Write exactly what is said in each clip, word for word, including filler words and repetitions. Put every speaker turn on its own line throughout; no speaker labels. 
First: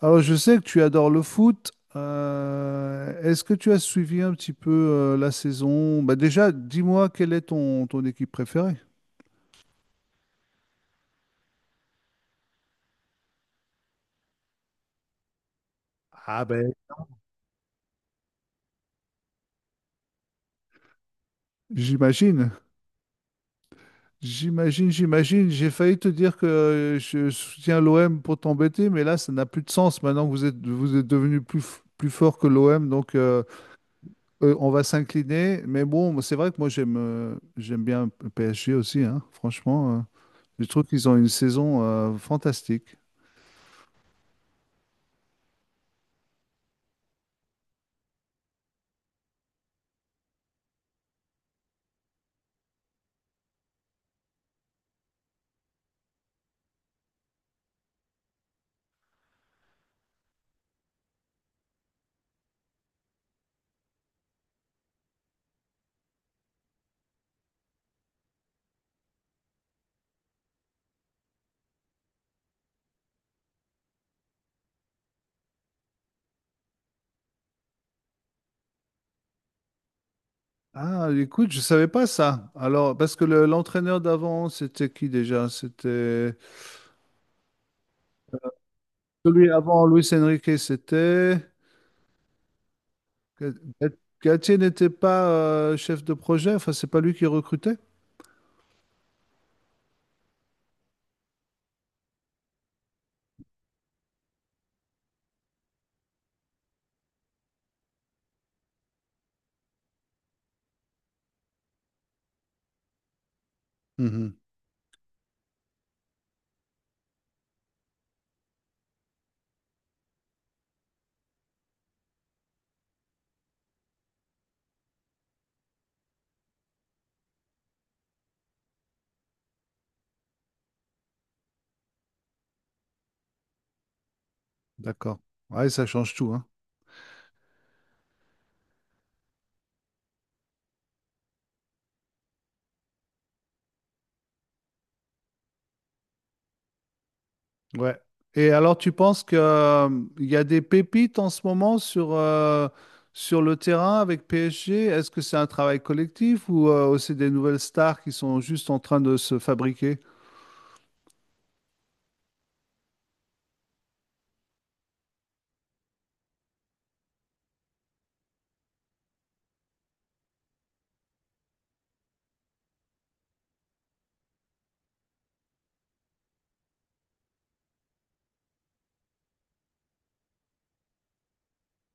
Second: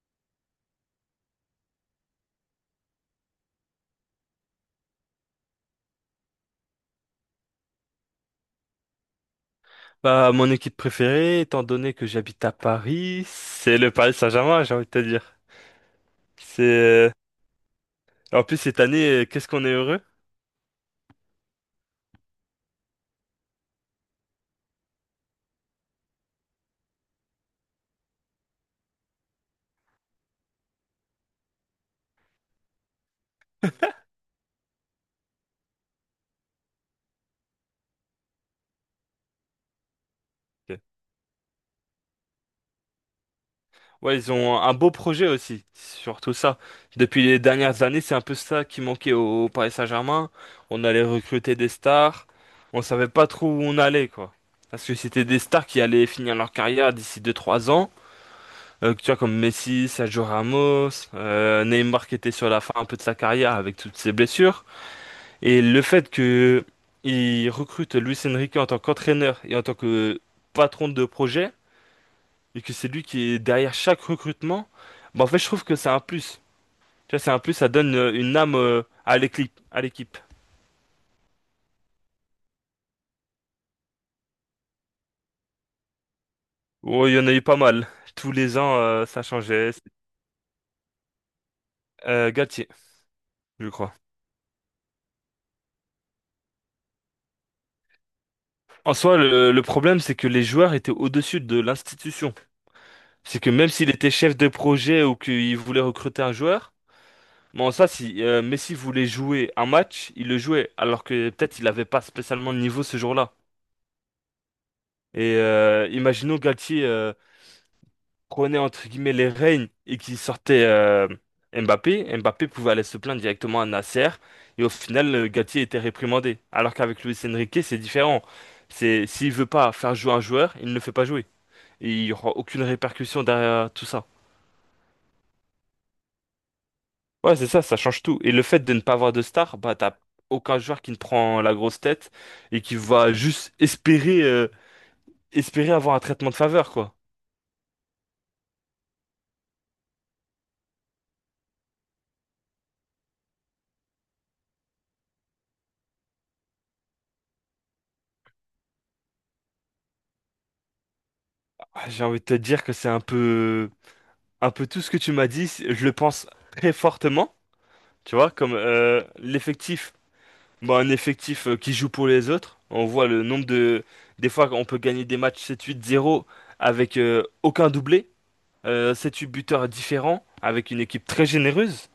Alors, je sais que tu adores le foot. Euh, est-ce que tu as suivi un petit peu euh, la saison? Bah déjà, dis-moi quelle est ton, ton équipe préférée?
Bah, mon équipe préférée, étant donné que j'habite à Paris, c'est le Paris Saint-Germain, j'ai envie de te dire.
Ah
C'est
ben,
euh, En plus cette année, euh, qu'est-ce qu'on est heureux.
j'imagine, j'imagine, j'imagine. J'ai failli te dire que euh, je soutiens l'O M pour t'embêter, mais là, ça n'a plus de sens maintenant que vous êtes, vous êtes devenu plus, f- plus fort que l'O M. Donc, euh, euh, on va s'incliner. Mais bon, c'est vrai que moi, j'aime euh, j'aime bien le P S G aussi, hein, franchement. euh. Je
Ok.
trouve qu'ils ont une saison euh, fantastique.
Ouais, ils ont un beau projet aussi, surtout ça. Depuis les dernières années, c'est un peu ça qui manquait au, au Paris Saint-Germain. On allait recruter des stars, on savait pas trop où on allait quoi. Parce que c'était des stars qui allaient finir leur carrière d'ici deux trois ans. Euh, tu vois, comme Messi, Sergio Ramos, euh, Neymar qui était sur la fin un peu de sa carrière avec toutes ses blessures. Et le fait que il recrute Luis Enrique en tant qu'entraîneur et en tant que patron de projet, et que c'est lui qui est derrière chaque recrutement, bah en fait je trouve que c'est un plus. Tu vois, c'est un plus, ça donne euh, une âme euh, à l'équipe, à l'équipe.
Ah, écoute, je savais pas ça. Alors, parce que le- l'entraîneur d'avant, c'était qui déjà? C'était
Oh, il y en a eu pas mal. Tous les ans, euh, ça
celui
changeait.
avant Luis Enrique, c'était
Euh, Galtier,
Ga-
je
Ga-
crois.
Galtier n'était pas euh, chef de projet. Enfin, c'est pas lui qui recrutait.
En soi, le, le problème, c'est que les joueurs étaient au-dessus de l'institution. C'est que même s'il était chef de projet ou qu'il voulait recruter un joueur. Bon, ça, si euh, Messi voulait jouer un match, il le jouait, alors que peut-être il n'avait pas spécialement le niveau ce jour-là.
Mhm.
Et euh, imaginons Galtier, euh, prenait entre guillemets les rênes et qu'il sortait euh, Mbappé. Mbappé pouvait aller se plaindre directement à Nasser et au final, euh, Galtier était réprimandé. Alors qu'avec Luis Enrique, c'est différent. C'est s'il veut pas faire jouer un joueur, il ne le fait pas jouer. Et il n'y aura aucune répercussion derrière tout ça.
D'accord. Ouais, ça change tout, hein.
Ouais, c'est ça, ça change tout. Et le fait de ne pas avoir de star, bah t'as aucun joueur qui ne prend la grosse tête et qui va juste espérer euh, espérer avoir un traitement de faveur, quoi.
Ouais. Et alors, tu penses que euh, il y a des pépites en ce moment sur euh, sur le terrain avec P S G? Est-ce que c'est un travail collectif ou euh, aussi des nouvelles stars qui sont juste en train de se fabriquer?
Ah, j'ai envie de te dire que c'est un peu un peu tout ce que tu m'as dit, c'est- je le pense très fortement, tu vois, comme euh, l'effectif, bah un effectif euh, qui joue pour les autres. On voit le nombre de des fois on peut gagner des matchs sept huit zéro avec euh, aucun doublé, euh, sept huit buteurs différents avec une équipe très généreuse.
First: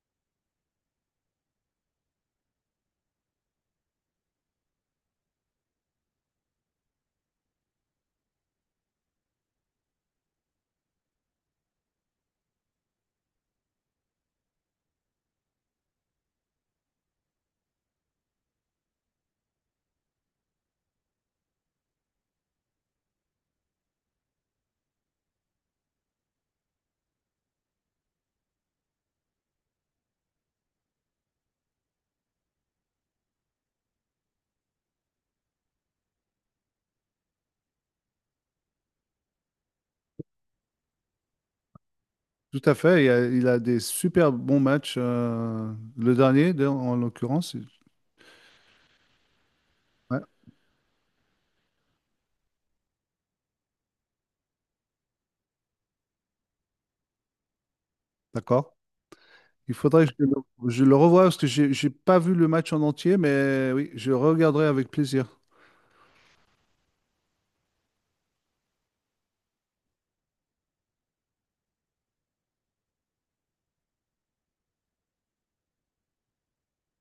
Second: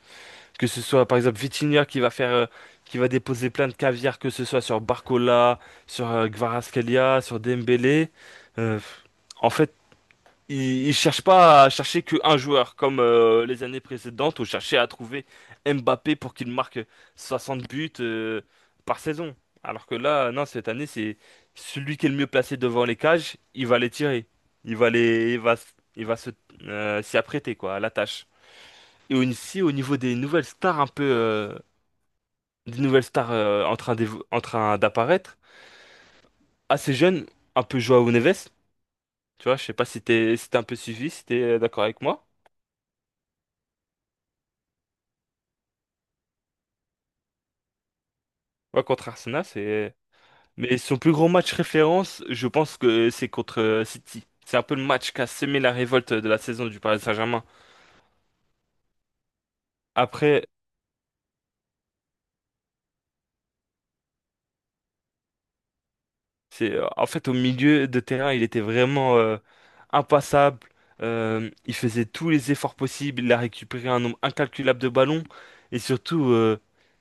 Que ce soit par exemple Vitinha qui va faire, euh, qui va déposer plein de caviar, que ce soit sur Barcola, sur euh, Kvaratskhelia, sur Dembélé. Euh, En fait, ils, ils cherchent pas à chercher qu'un joueur comme euh, les années précédentes où cherchait à trouver Mbappé pour qu'il marque soixante buts euh, par saison. Alors que là, non, cette année, c'est celui qui est le mieux placé devant les cages, il va les tirer. Il va les, il va, s- il va se, euh, s'y apprêter quoi, à la tâche. Et aussi au niveau des nouvelles stars un peu euh, des nouvelles stars euh, en train d'évo- en train d'apparaître, assez jeunes, un peu Joao Neves, tu vois, je sais pas si t'es si t'as un peu suivi, si t'es euh, d'accord avec moi.
Tout à fait, il a, il a des super bons matchs. Euh, le dernier, d'ailleurs, en l'occurrence. il-
Ouais, contre Arsenal, c'est
Ouais,
mais son plus gros match référence, je pense que c'est contre euh, City. C'est un peu le match qui a semé la révolte de la saison du Paris Saint-Germain.
d'accord. Il faudrait que je le,
Après,
je le revoie parce que j'ai j'ai pas vu le match en entier, mais oui, je regarderai avec plaisir.
C'est, euh, en fait, au milieu de terrain, il était vraiment euh, impassable. Euh, il faisait tous les efforts possibles. Il a récupéré un nombre incalculable de ballons. Et surtout, euh,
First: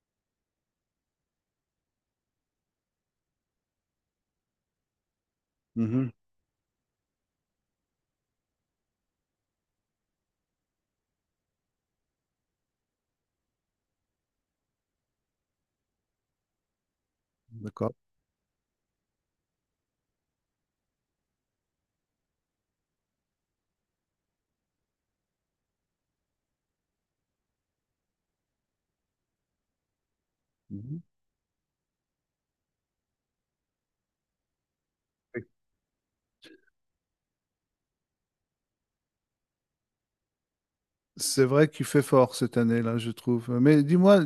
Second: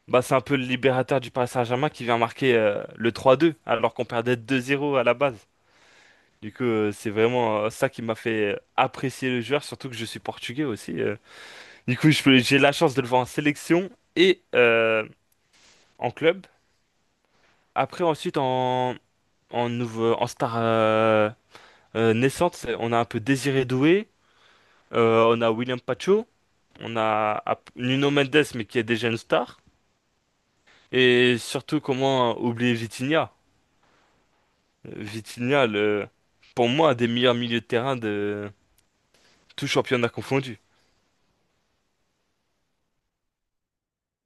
bah, c'est un peu le libérateur du Paris Saint-Germain qui vient marquer euh, le trois deux, alors qu'on perdait deux zéro à la base.
Mhm.
Du coup, euh, c'est vraiment euh, ça qui m'a fait euh, apprécier le joueur, surtout que je suis portugais aussi. euh. Du coup, je peux- j'ai la chance de le voir en sélection et euh, en club.
D'accord.
Après, ensuite, en, en, nouveau, en star. euh, Euh, Naissante, c'est- on a un peu Désiré Doué, euh, on a William Pacho, on a Ap- Nuno Mendes, mais qui est déjà une star.
Mhm.
Et surtout, comment oublier Vitinha? Euh, Vitinha, le, pour moi, un des meilleurs milieux de terrain de tout championnat confondu.
C'est vrai qu'il fait fort cette année-là, je trouve. Mais dis-moi,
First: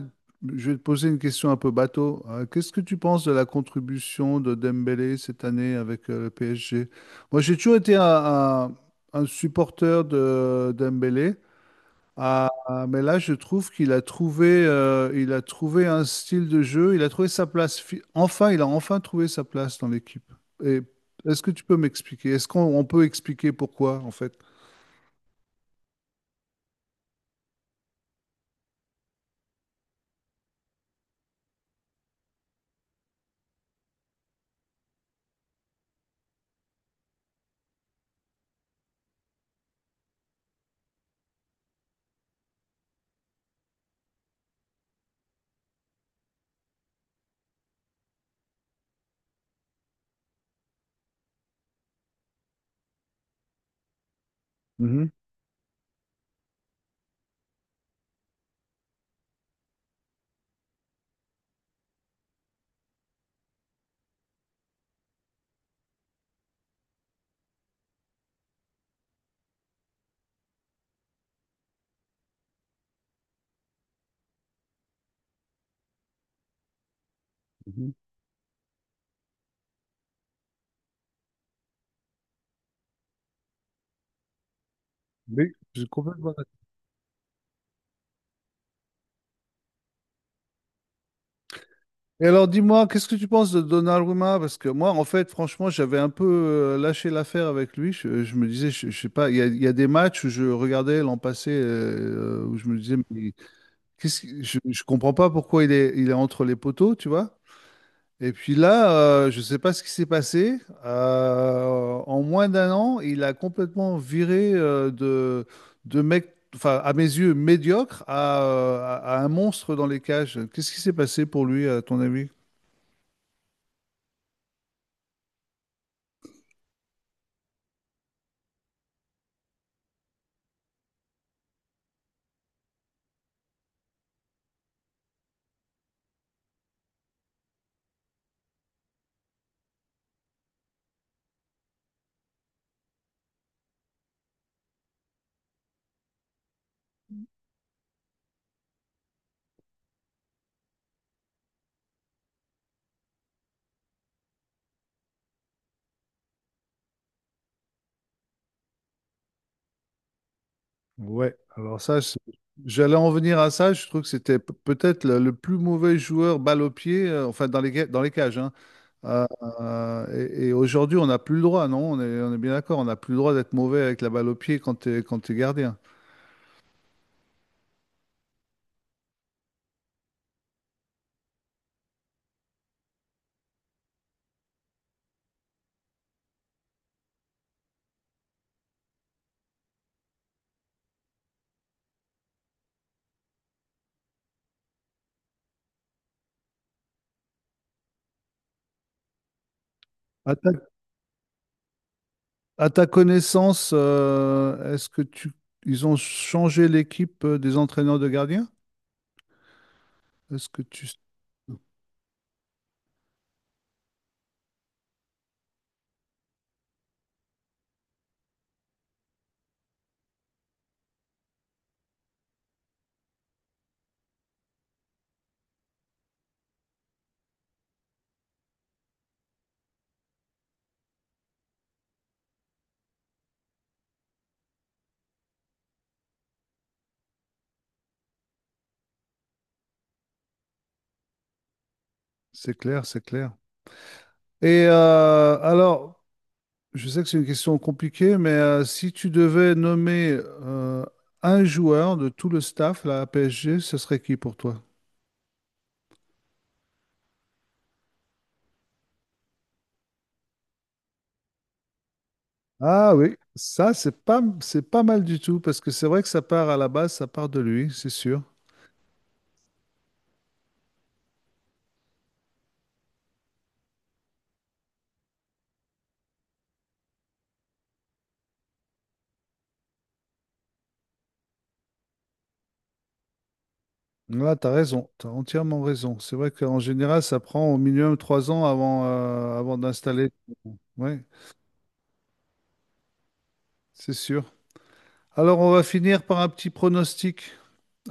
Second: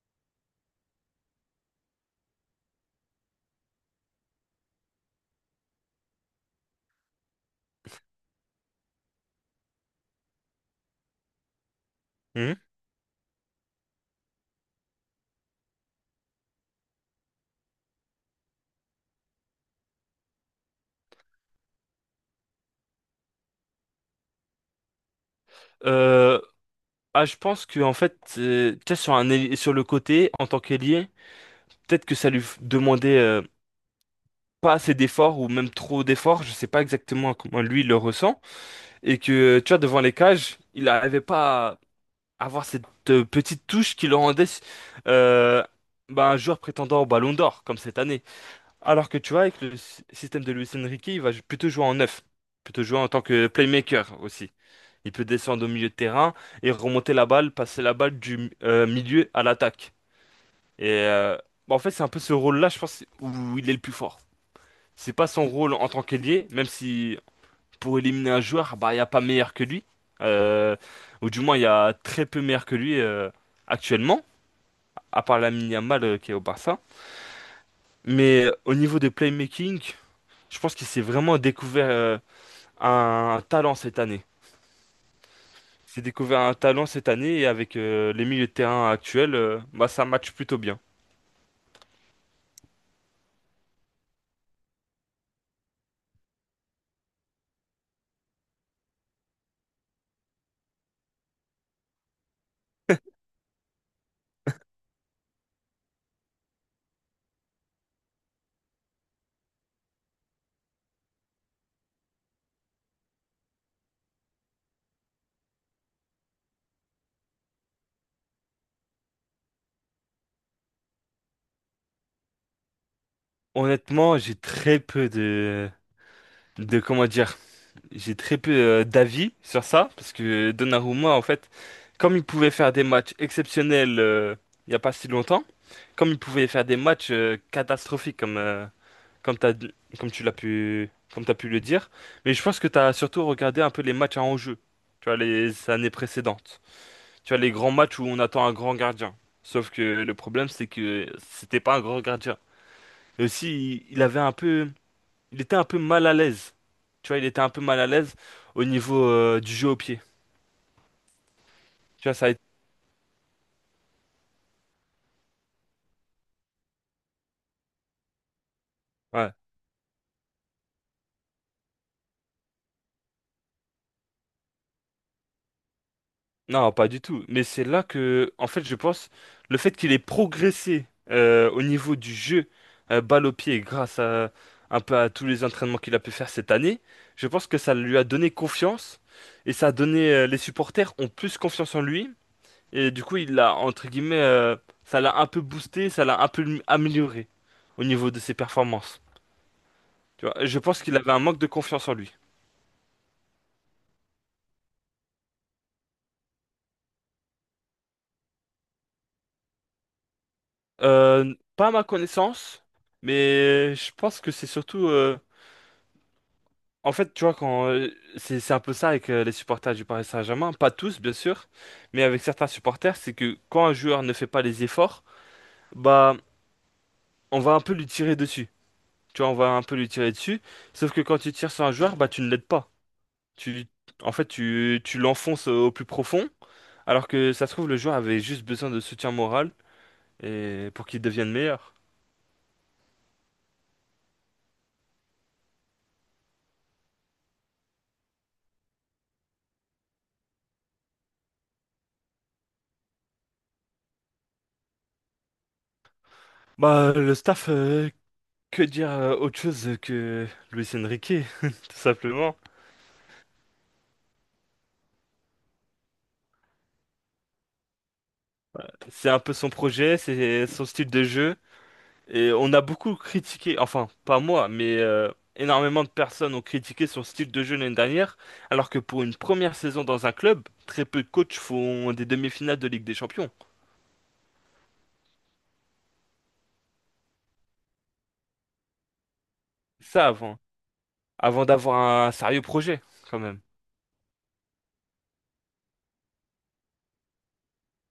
je vais te poser une question un peu bateau. Euh, Qu'est-ce que tu penses de la contribution de Dembélé cette année avec euh, le P S G? Moi, j'ai toujours été un, un- un supporter de Dembélé. Ah,
Mhm.
ah, mais là, je trouve qu'il a trouvé, euh, il a trouvé un style de jeu, il a trouvé sa place. fi- Enfin, il a enfin trouvé sa place dans l'équipe. Et est-ce que tu peux m'expliquer? Est-ce qu'on on peut expliquer pourquoi, en fait?
Euh, ah, je pense que en fait, euh, tu sais, sur un, ailier- sur le côté, en tant qu'ailier, peut-être que ça lui f- demandait euh, pas assez d'efforts ou même trop d'efforts. Je sais pas exactement comment lui il le ressent. Et que, tu vois, devant les cages, il n'arrivait pas avoir cette euh, petite touche qui le rendait euh, bah, un joueur prétendant au Ballon d'Or, comme cette année. Alors que tu vois, avec le sy- système de Luis Enrique, il va plutôt jouer en neuf, plutôt jouer en tant que playmaker aussi.
Mhm,
Il peut descendre au milieu de terrain et remonter la balle, passer la balle du euh, milieu à l'attaque. Et euh, Bah, en fait, c'est un peu ce rôle-là, je pense, où il est le plus fort. C'est pas son rôle en tant qu'ailier, même si pour éliminer un joueur, bah, il n'y a pas meilleur que lui. Euh, ou du moins, il y a très peu meilleur que lui euh, actuellement, à part Lamine Yamal euh, qui est au Barça.
mhm.
Mais euh, au niveau de playmaking, je pense qu'il s'est vraiment découvert euh, un talent cette année.
Oui, j'ai
Il s'est
complètement
découvert
d'accord.
un talent cette année et avec euh, les milieux de terrain actuels, euh, bah, ça match plutôt bien.
Et alors, dis-moi, qu'est-ce que tu penses de Donnarumma? Parce que moi, en fait, franchement, j'avais un peu euh, lâché l'affaire avec lui. Je, je me disais, je, je sais pas, il y a, il y a des matchs où je regardais l'an passé, euh, où je me disais, mais qu'est-ce qui- je, je comprends pas pourquoi il est, il est entre les poteaux, tu vois? Et puis là, euh, je ne sais pas ce qui s'est passé. Euh, en moins d'un an, il a complètement viré euh, de, de mec, enfin, à mes yeux, médiocre à, euh, à- à un monstre dans les cages. Qu'est-ce qui s'est passé pour lui, à ton avis?
Honnêtement, j'ai très peu de, de comment dire, j'ai très peu euh, d'avis sur ça, parce que Donnarumma, en fait, comme il pouvait faire des matchs exceptionnels euh, il n'y a pas si longtemps, comme il pouvait faire des matchs euh, catastrophiques comme, euh, comme, t'as, comme tu l'as pu, comme t'as pu le dire, mais je pense que tu as surtout regardé un peu les matchs à enjeu, tu vois, les années précédentes, tu vois, les grands matchs où on attend un grand gardien. Sauf que le problème, c'est que c'était pas un grand gardien. Et aussi, il il avait un peu il était un peu mal à l'aise. Tu vois, il était un peu mal à l'aise au niveau euh, du jeu au pied.
Ouais, alors ça,
Tu vois,
je-
ça a été...
j'allais en venir à ça. Je trouve que c'était p- peut-être le, le plus mauvais joueur balle au pied, euh, enfin, dans les, ga- dans les cages, hein. Euh,
Ouais.
euh, et et aujourd'hui, on n'a plus le droit, non? On est, on est bien d'accord, on n'a plus le droit d'être mauvais avec la balle au pied quand tu es, quand t'es gardien.
Non, pas du tout. Mais c'est là que, en fait, je pense, le fait qu'il ait progressé euh, au niveau du jeu euh, balle au pied grâce à un peu à tous les entraînements qu'il a pu faire cette année, je pense que ça lui a donné confiance et ça a donné euh, les supporters ont plus confiance en lui et du coup, il l'a entre guillemets, euh, ça l'a un peu boosté, ça l'a un peu amélioré au niveau de ses performances. Tu vois, je pense qu'il avait un manque de confiance en lui.
À ta connaissance, euh, est-ce que tu ils ont changé l'équipe euh, des entraîneurs de gardiens? Est-ce que tu
Euh, pas à ma connaissance, mais je pense que c'est surtout. euh, En fait, tu vois, quand euh, c'est c'est un peu ça avec euh, les supporters du Paris Saint-Germain, pas tous bien sûr, mais avec certains supporters, c'est que quand un joueur ne fait pas les efforts, bah on va un peu lui tirer dessus. Tu vois, on va un peu lui tirer dessus. Sauf que quand tu tires sur un joueur, bah tu ne l'aides pas. Tu, En fait, tu, tu l'enfonces au plus profond, alors que ça se trouve le joueur avait juste besoin de soutien moral et pour qu'il devienne meilleur.
c'est clair, c'est clair. Et euh, alors, je sais que c'est une question compliquée, mais euh, si tu devais nommer euh, un joueur de tout le staff là, à P S G, ce serait qui pour toi?
Bah, le staff, euh, que dire euh, autre chose que Luis Enrique, tout simplement.
Ah oui, ça c'est pas c'est pas mal du tout parce que c'est vrai que ça part à la base, ça part de lui, c'est sûr.
C'est un peu son projet, c'est son style de jeu. Et on a beaucoup critiqué, enfin, pas moi, mais euh, énormément de personnes ont critiqué son style de jeu l'année dernière, alors que pour une première saison dans un club, très peu de coachs font des demi-finales de Ligue des Champions.
Là, t'as raison, t'as entièrement raison. C'est vrai qu'en général, ça prend au minimum trois ans avant, euh, avant
Ça
d'installer.
avant,
Ouais,
avant d'avoir un sérieux projet, quand même.
c'est sûr. Alors, on va finir par un petit pronostic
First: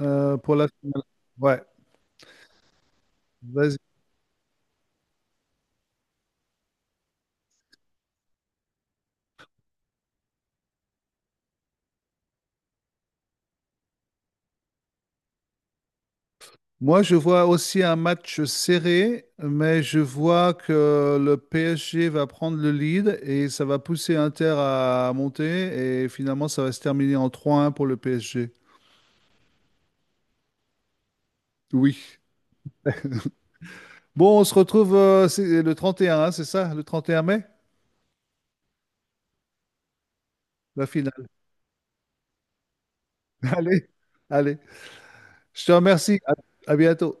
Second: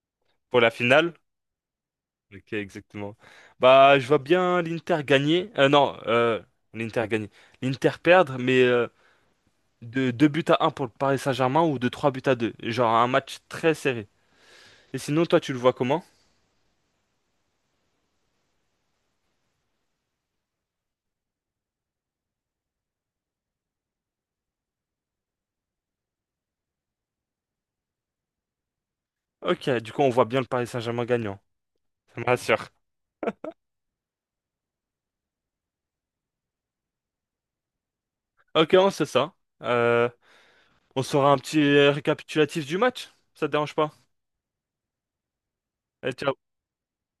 euh, pour
Pour
la.
la finale.
Ouais,
Ok, exactement.
vas-y.
Bah, je vois bien l'Inter gagner. Euh, non, euh, l'Inter gagner. L'Inter perdre, mais euh, de deux buts à un pour le Paris Saint-Germain ou de trois buts à deux. Genre un match très serré. Et sinon, toi, tu le vois comment?
Moi, je vois aussi un match serré, mais je vois que le P S G va prendre le lead et ça va pousser Inter à monter et finalement ça va se terminer en trois un pour le P S G.
Ok, du coup, on voit bien le Paris Saint-Germain gagnant.
Oui.
Ça me rassure.
Bon, on se retrouve euh, c'est le trente et un, hein, c'est ça, le trente et un mai,
Ok, on sait ça. Euh,
la
on
finale.
saura un petit récapitulatif du match. Ça te dérange
Allez,
pas?
allez. Je te remercie. À
Et
à bientôt.